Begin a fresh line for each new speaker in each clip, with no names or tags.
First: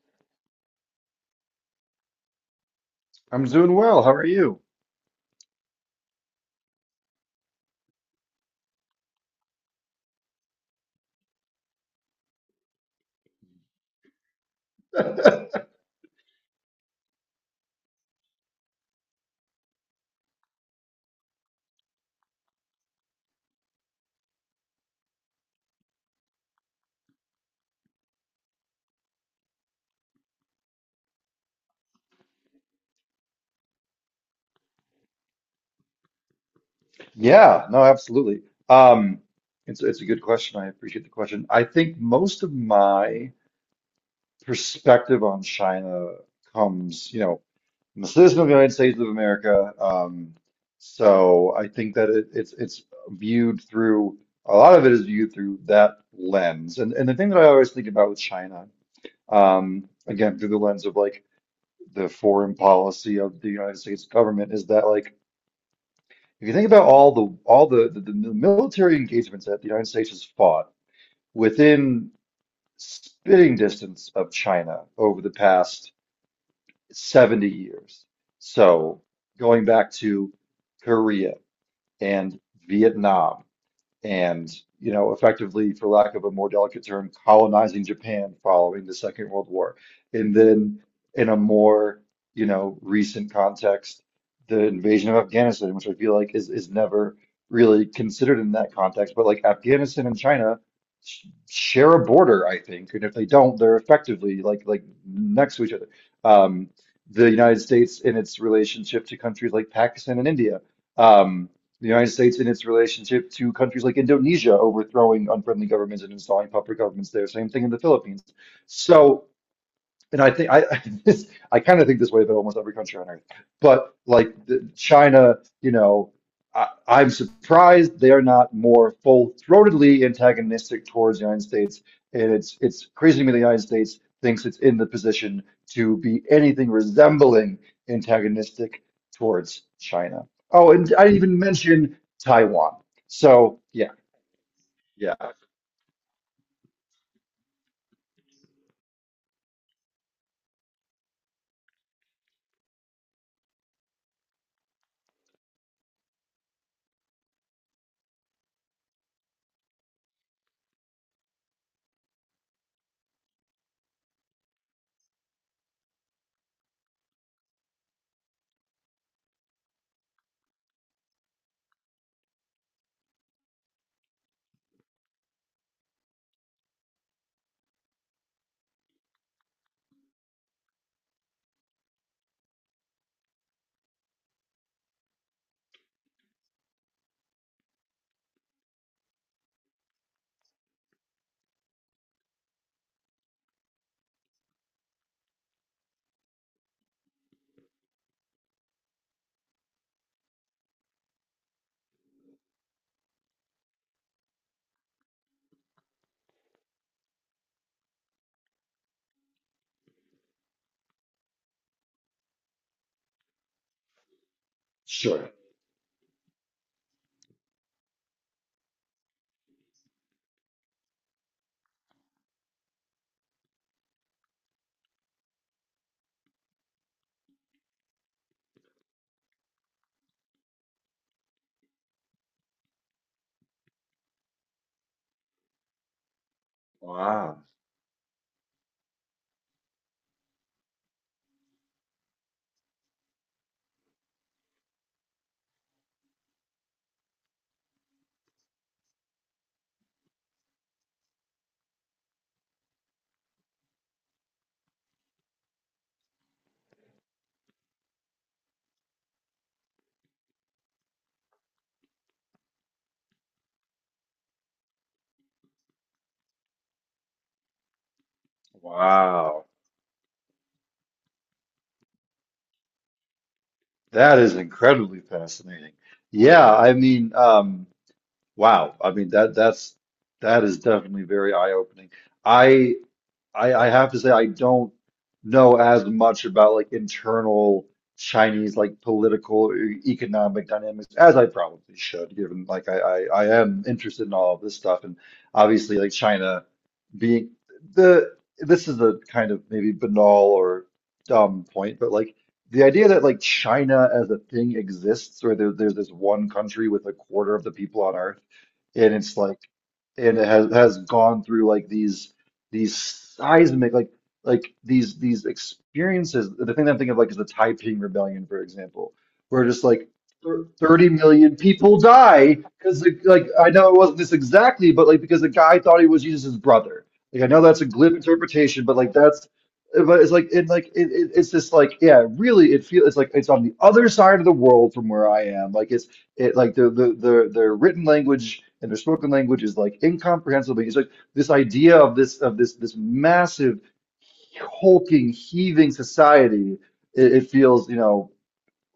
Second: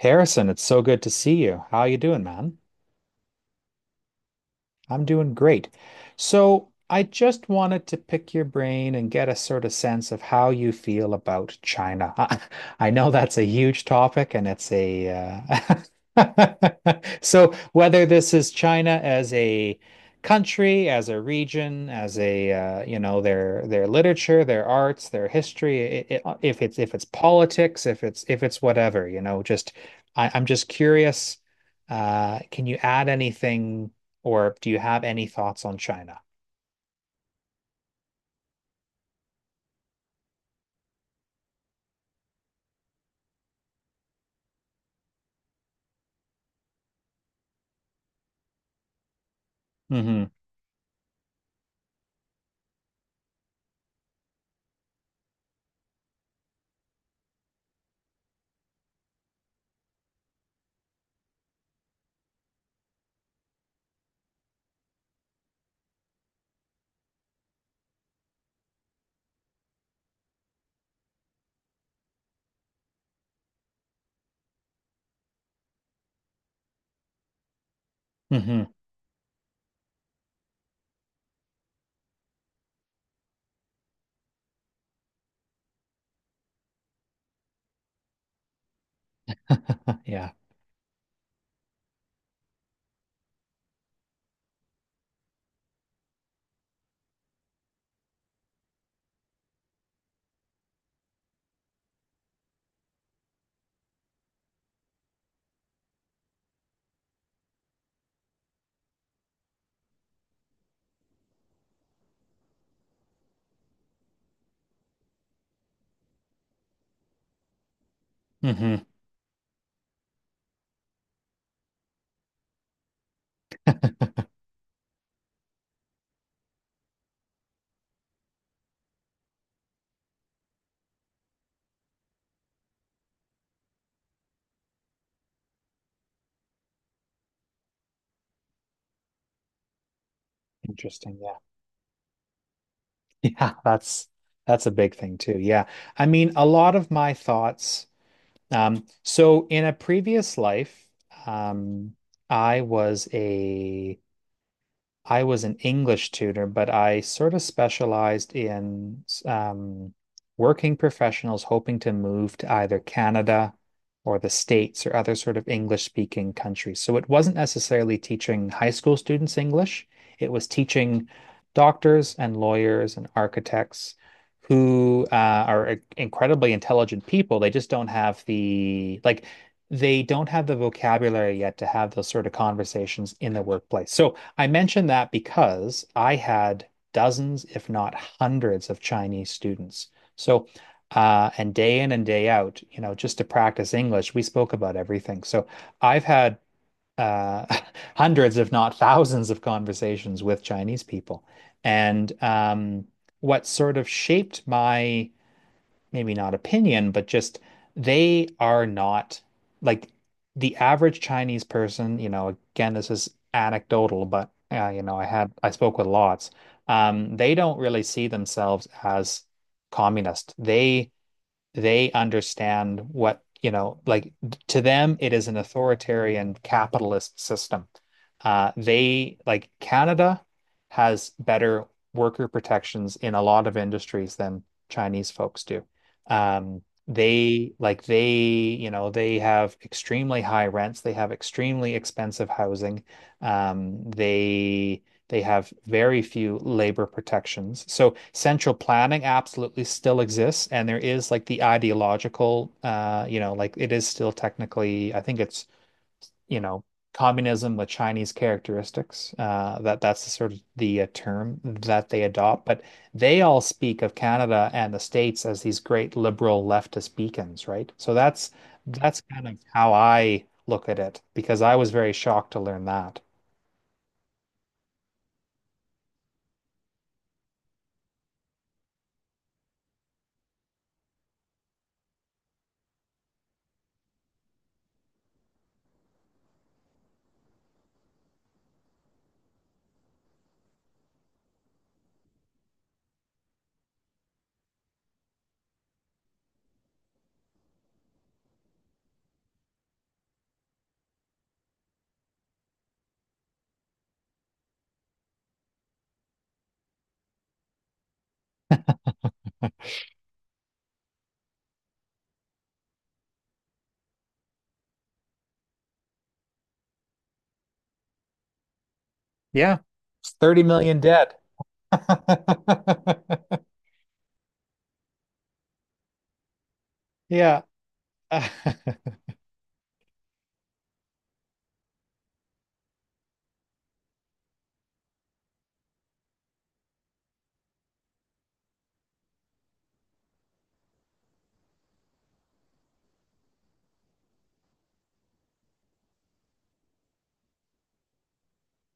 Harrison, it's so good to see you. How you doing, man?
I'm doing well. How are you?
I'm doing great. So I just wanted to pick your brain and get a sort of sense of how you feel about China. I know that's a huge topic and it's a uh, so whether this is China as a country, as a region, as a you know, their literature, their arts, their history, I if it's politics, if it's whatever, you know, just I'm just curious. Can you add anything? Or do you have any thoughts on China?
Yeah, no, absolutely. Um, it's a good question. I appreciate the question. I think most of my perspective on China comes, you know, I'm a citizen of the United States of America.
Mm-hmm.
So I think that it's viewed through a lot of it is viewed through that lens. And the thing that I always think about with China, again, through the lens of like the foreign policy of the United States government is that like if you think about all the military engagements that the United States has fought within spitting distance of China over the past 70 years.
Mm-hmm.
So going back to Korea and Vietnam, and you know, effectively, for lack of a more delicate term, colonizing Japan following the Second World War,
Yeah.
and then in a more, you know, recent context, the invasion of Afghanistan, which I feel like is never really considered in that context. But like Afghanistan and China sh share a border, I think, and if they don't, they're effectively like next to each other. um the United States in its relationship to countries like Pakistan and India. Um, the United States in its relationship to countries like Indonesia, overthrowing unfriendly governments and installing puppet governments there. Same thing in the Philippines.
Mm-hmm.
So, and I think this, I kind of think this way about almost every country on earth. But like, the, China, you know, I, I'm surprised they're not more full-throatedly antagonistic towards the United States. And it's crazy to me the United States thinks it's in the position to be anything resembling antagonistic towards China. Oh, and I didn't
Interesting. Yeah.
even mention Taiwan.
Yeah.
So yeah,
That's a big
yeah,
thing too. Yeah. I mean, a lot of my thoughts. So in a previous life, um, I was a I was an English tutor, but I sort of specialized in working professionals hoping to move to either Canada or the States or other sort of English speaking countries. So it wasn't necessarily teaching high school students English, it was teaching doctors and lawyers and architects who are incredibly intelligent people. They just don't have the, like, they don't have the vocabulary yet to have those sort of conversations in the workplace. So I mention that because I had dozens, if not hundreds, of Chinese students. So, and day in and day out, you know, just to practice English, we spoke about everything. So I've had uh, hundreds, if not thousands, of conversations with Chinese people. And what sort of shaped my maybe not opinion, but just they are not like the average Chinese person, you know, again, this is anecdotal, but you know, I had
sure.
I spoke with lots. They don't really see themselves as communist. They understand what, you know, like to them, it is an authoritarian capitalist system. They like Canada has better worker protections in a lot of industries than Chinese folks do.
Wow.
They like they, you know, they have extremely high rents. They have extremely expensive housing. Um, they they have very few labor protections. So central planning absolutely still exists, and there is like the ideological, you know, like it is still technically, I think it's, you know, communism with Chinese characteristics. That that's the sort of the term that they adopt. But they all speak of Canada and the States as these great liberal leftist beacons, right? So that's kind of
Wow.
how I look at it because I was very shocked to learn that.
That is incredibly fascinating. Yeah, I mean, wow. I mean that's that is definitely very eye-opening. I. I have to say I don't know as much about like internal Chinese like political or economic dynamics as I probably should, given like I am interested in all of this stuff, and obviously like China being the, this is a kind of maybe banal or dumb point, but like the idea that like China as a thing exists. Or there's this one country with a quarter of the people on Earth, and it's like, and it has gone through like these seismic like like these experiences. The thing that I'm thinking of like is the Taiping Rebellion, for example, where
Yeah,
just like
30 million
30
dead.
million people die because, like, I know it wasn't this exactly, but like because the guy thought he was Jesus' brother. Like I
Yeah.
know that's a glib interpretation, but like that's, but it's like it like it's this like, yeah, really, it feels it's like it's on the other side of the world from where I am, like it's, it like the their written language and their spoken language is like incomprehensible. It's like this idea of this of this massive, hulking, heaving society. It feels, you know,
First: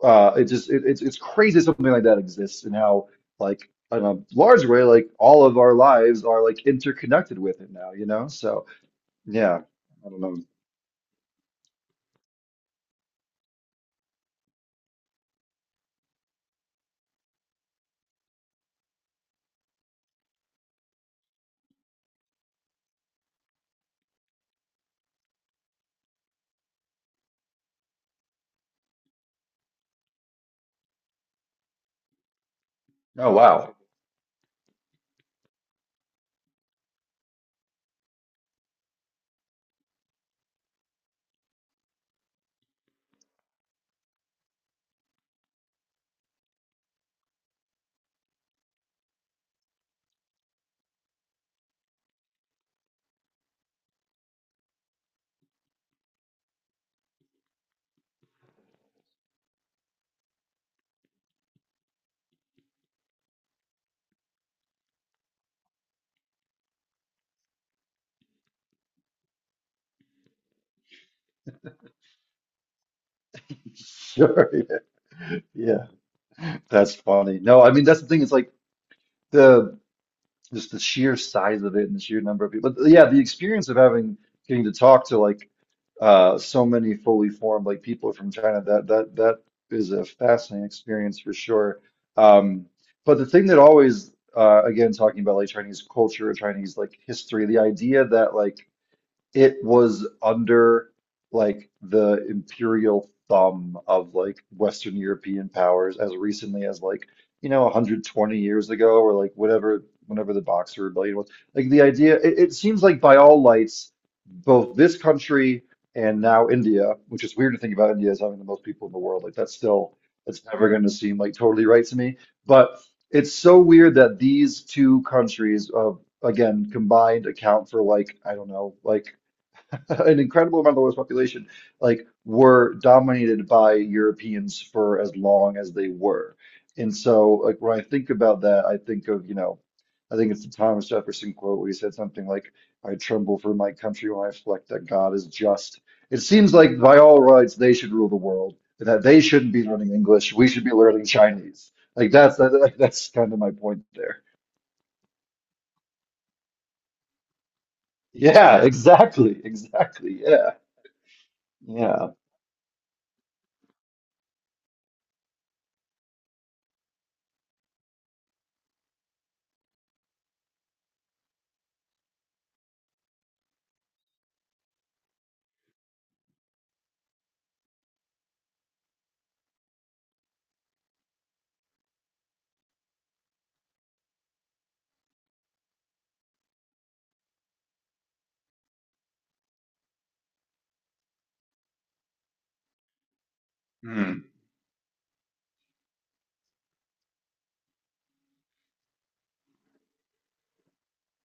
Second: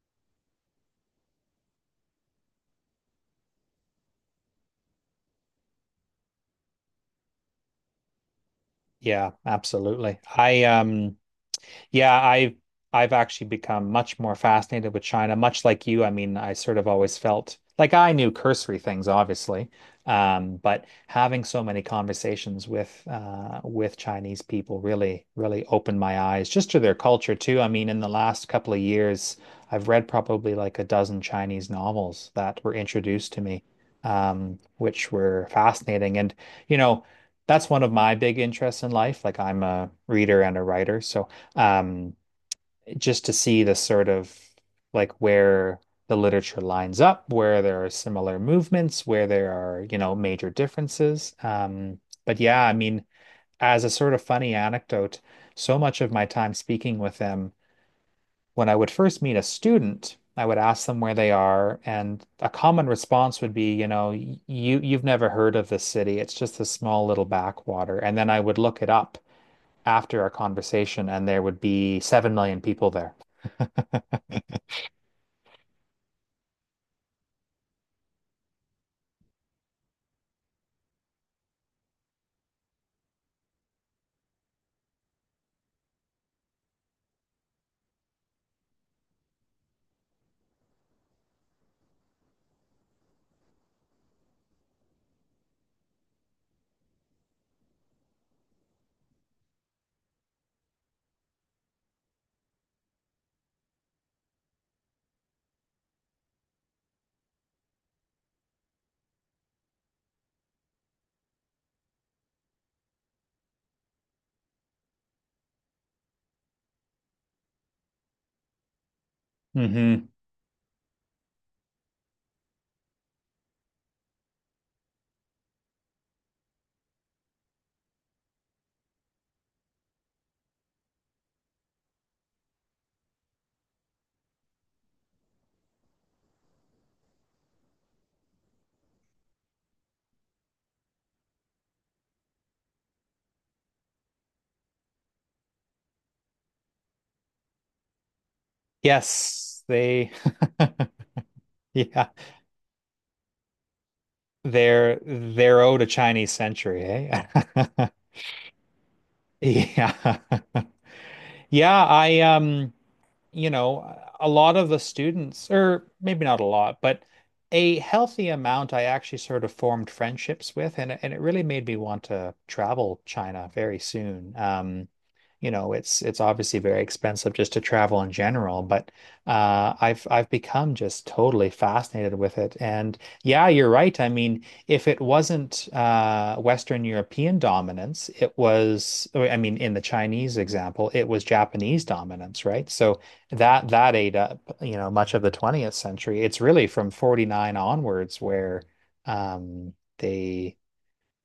it just it, it's crazy something like that exists, and how, like, in a large way, like all of our lives are like interconnected with it now, you know? So
Yeah,
yeah, I
absolutely.
don't know.
I. Yeah, I've actually become much more fascinated with China, much like you. I mean, I sort of always felt like I knew cursory things, obviously, but having so many conversations with Chinese people really, really opened my eyes just to their culture too. I mean, in the last couple of years, I've read probably like a dozen Chinese novels that were
Oh
introduced to me,
wow.
which were fascinating. And you know, that's one of my big interests in life. Like I'm a reader and a writer, so um, just to see the sort of like where the literature lines up, where there are similar movements, where there are, you know, major differences. But yeah, I mean, as a sort of funny anecdote, so much of my time speaking with them, when I would first meet a student, I would ask them where they are, and a common response would be, you know, you've never heard of this city. It's just a small little backwater. And then I would look it up after our conversation, and there would be 7 million people there.
Sure. Yeah. That's funny. No, I mean, that's the thing. It's like, the, just the sheer size of it and the sheer number of people. But yeah, the experience of having, getting to talk to like so many fully formed like people from China, that is a fascinating experience for sure. Um, but the thing that always again, talking about like Chinese culture or Chinese like history, the idea that like it was under like the imperial thumb of like Western European powers as recently as like, you know, 120 years ago, or like whatever, whenever the Boxer Rebellion was. Like the idea, it seems like by all lights, both this country, and now India, which is weird to think about India as having the most people in the world. Like that's still,
Mm-hmm.
that's never going to seem like totally right to me. But it's so weird that these two countries, of, again, combined account for like, I don't know, like an incredible amount of the world's population, like, were dominated by Europeans for as long as they were. And so, like, when I think about that, I think of, you know, I think it's the Thomas Jefferson quote where he said something like, "I tremble for my country when I reflect that God is just." It seems like by all rights they should rule the world, and that they shouldn't
Yes,
be learning
they
English. We should be learning Chinese.
yeah,
Like that's kind of my point there.
they're owed a Chinese century, eh?
Yeah, exactly,
Yeah.
exactly. Yeah,
Yeah,
yeah.
I. You know, a lot of the students, or maybe not a lot, but a healthy amount I actually sort of formed friendships with, and it really made me want to travel China very soon. You know, it's obviously very expensive just to travel in general, but I've become just totally fascinated with it. And yeah, you're right. I mean, if it wasn't Western European dominance, it was, I mean, in the Chinese example, it was Japanese dominance, right? So that ate
Hmm.
up, you know, much of the 20th century. It's really from 49 onwards where um, they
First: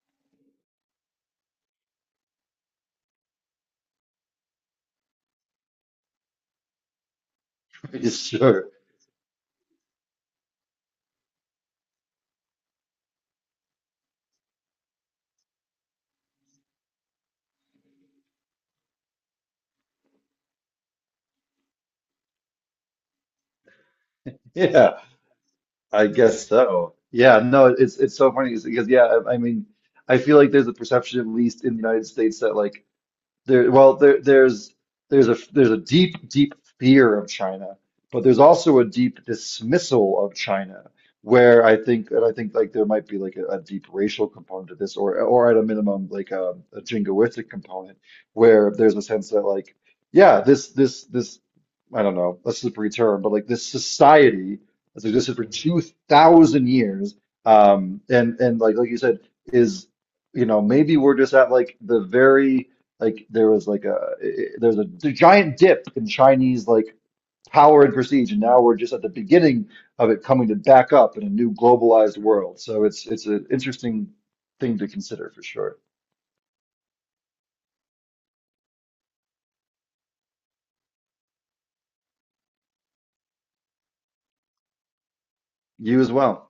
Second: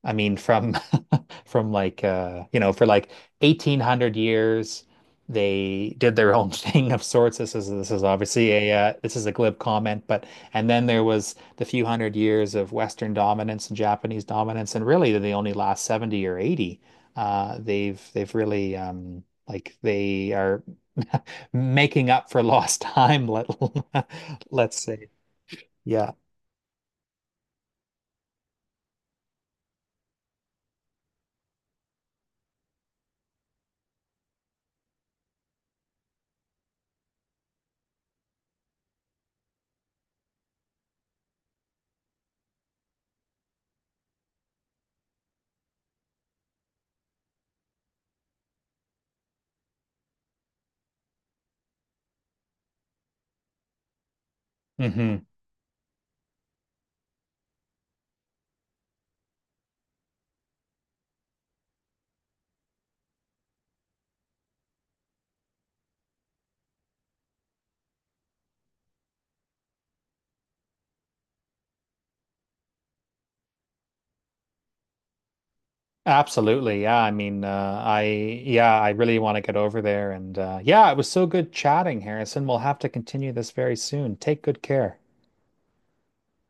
from from like you know, for like 1800 years, they did their own thing of sorts. This is obviously
sure.
a this is a glib comment, but and then there was the few hundred years of Western dominance and Japanese dominance, and really the only last 70 or 80, they've really like they are making up for lost time, let let's
Yeah,
say.
I
Yeah.
guess so. Yeah, no, it's so funny because yeah, I mean, I feel like there's a perception, at least in the United States, that like well, there's a there's a deep, deep fear of China, but there's also a deep dismissal of China, where I think, and I think like there might be like a deep racial component to this, or at a minimum like a jingoistic component, where there's a sense that like, yeah, this I don't know, that's a slippery term, but like this society that's
Mhm.
existed for 2,000 years, and and like you said, is, you know, maybe we're just at like the very, like there was like there's a, the giant dip in Chinese like power and prestige, and now we're just at the beginning of it coming to back up in a new globalized world. So it's an interesting thing to consider for sure.
Absolutely. Yeah. I mean, yeah, I really want to get over there. And yeah, it was so good chatting, Harrison. We'll have to continue this very soon. Take good care.
You as well.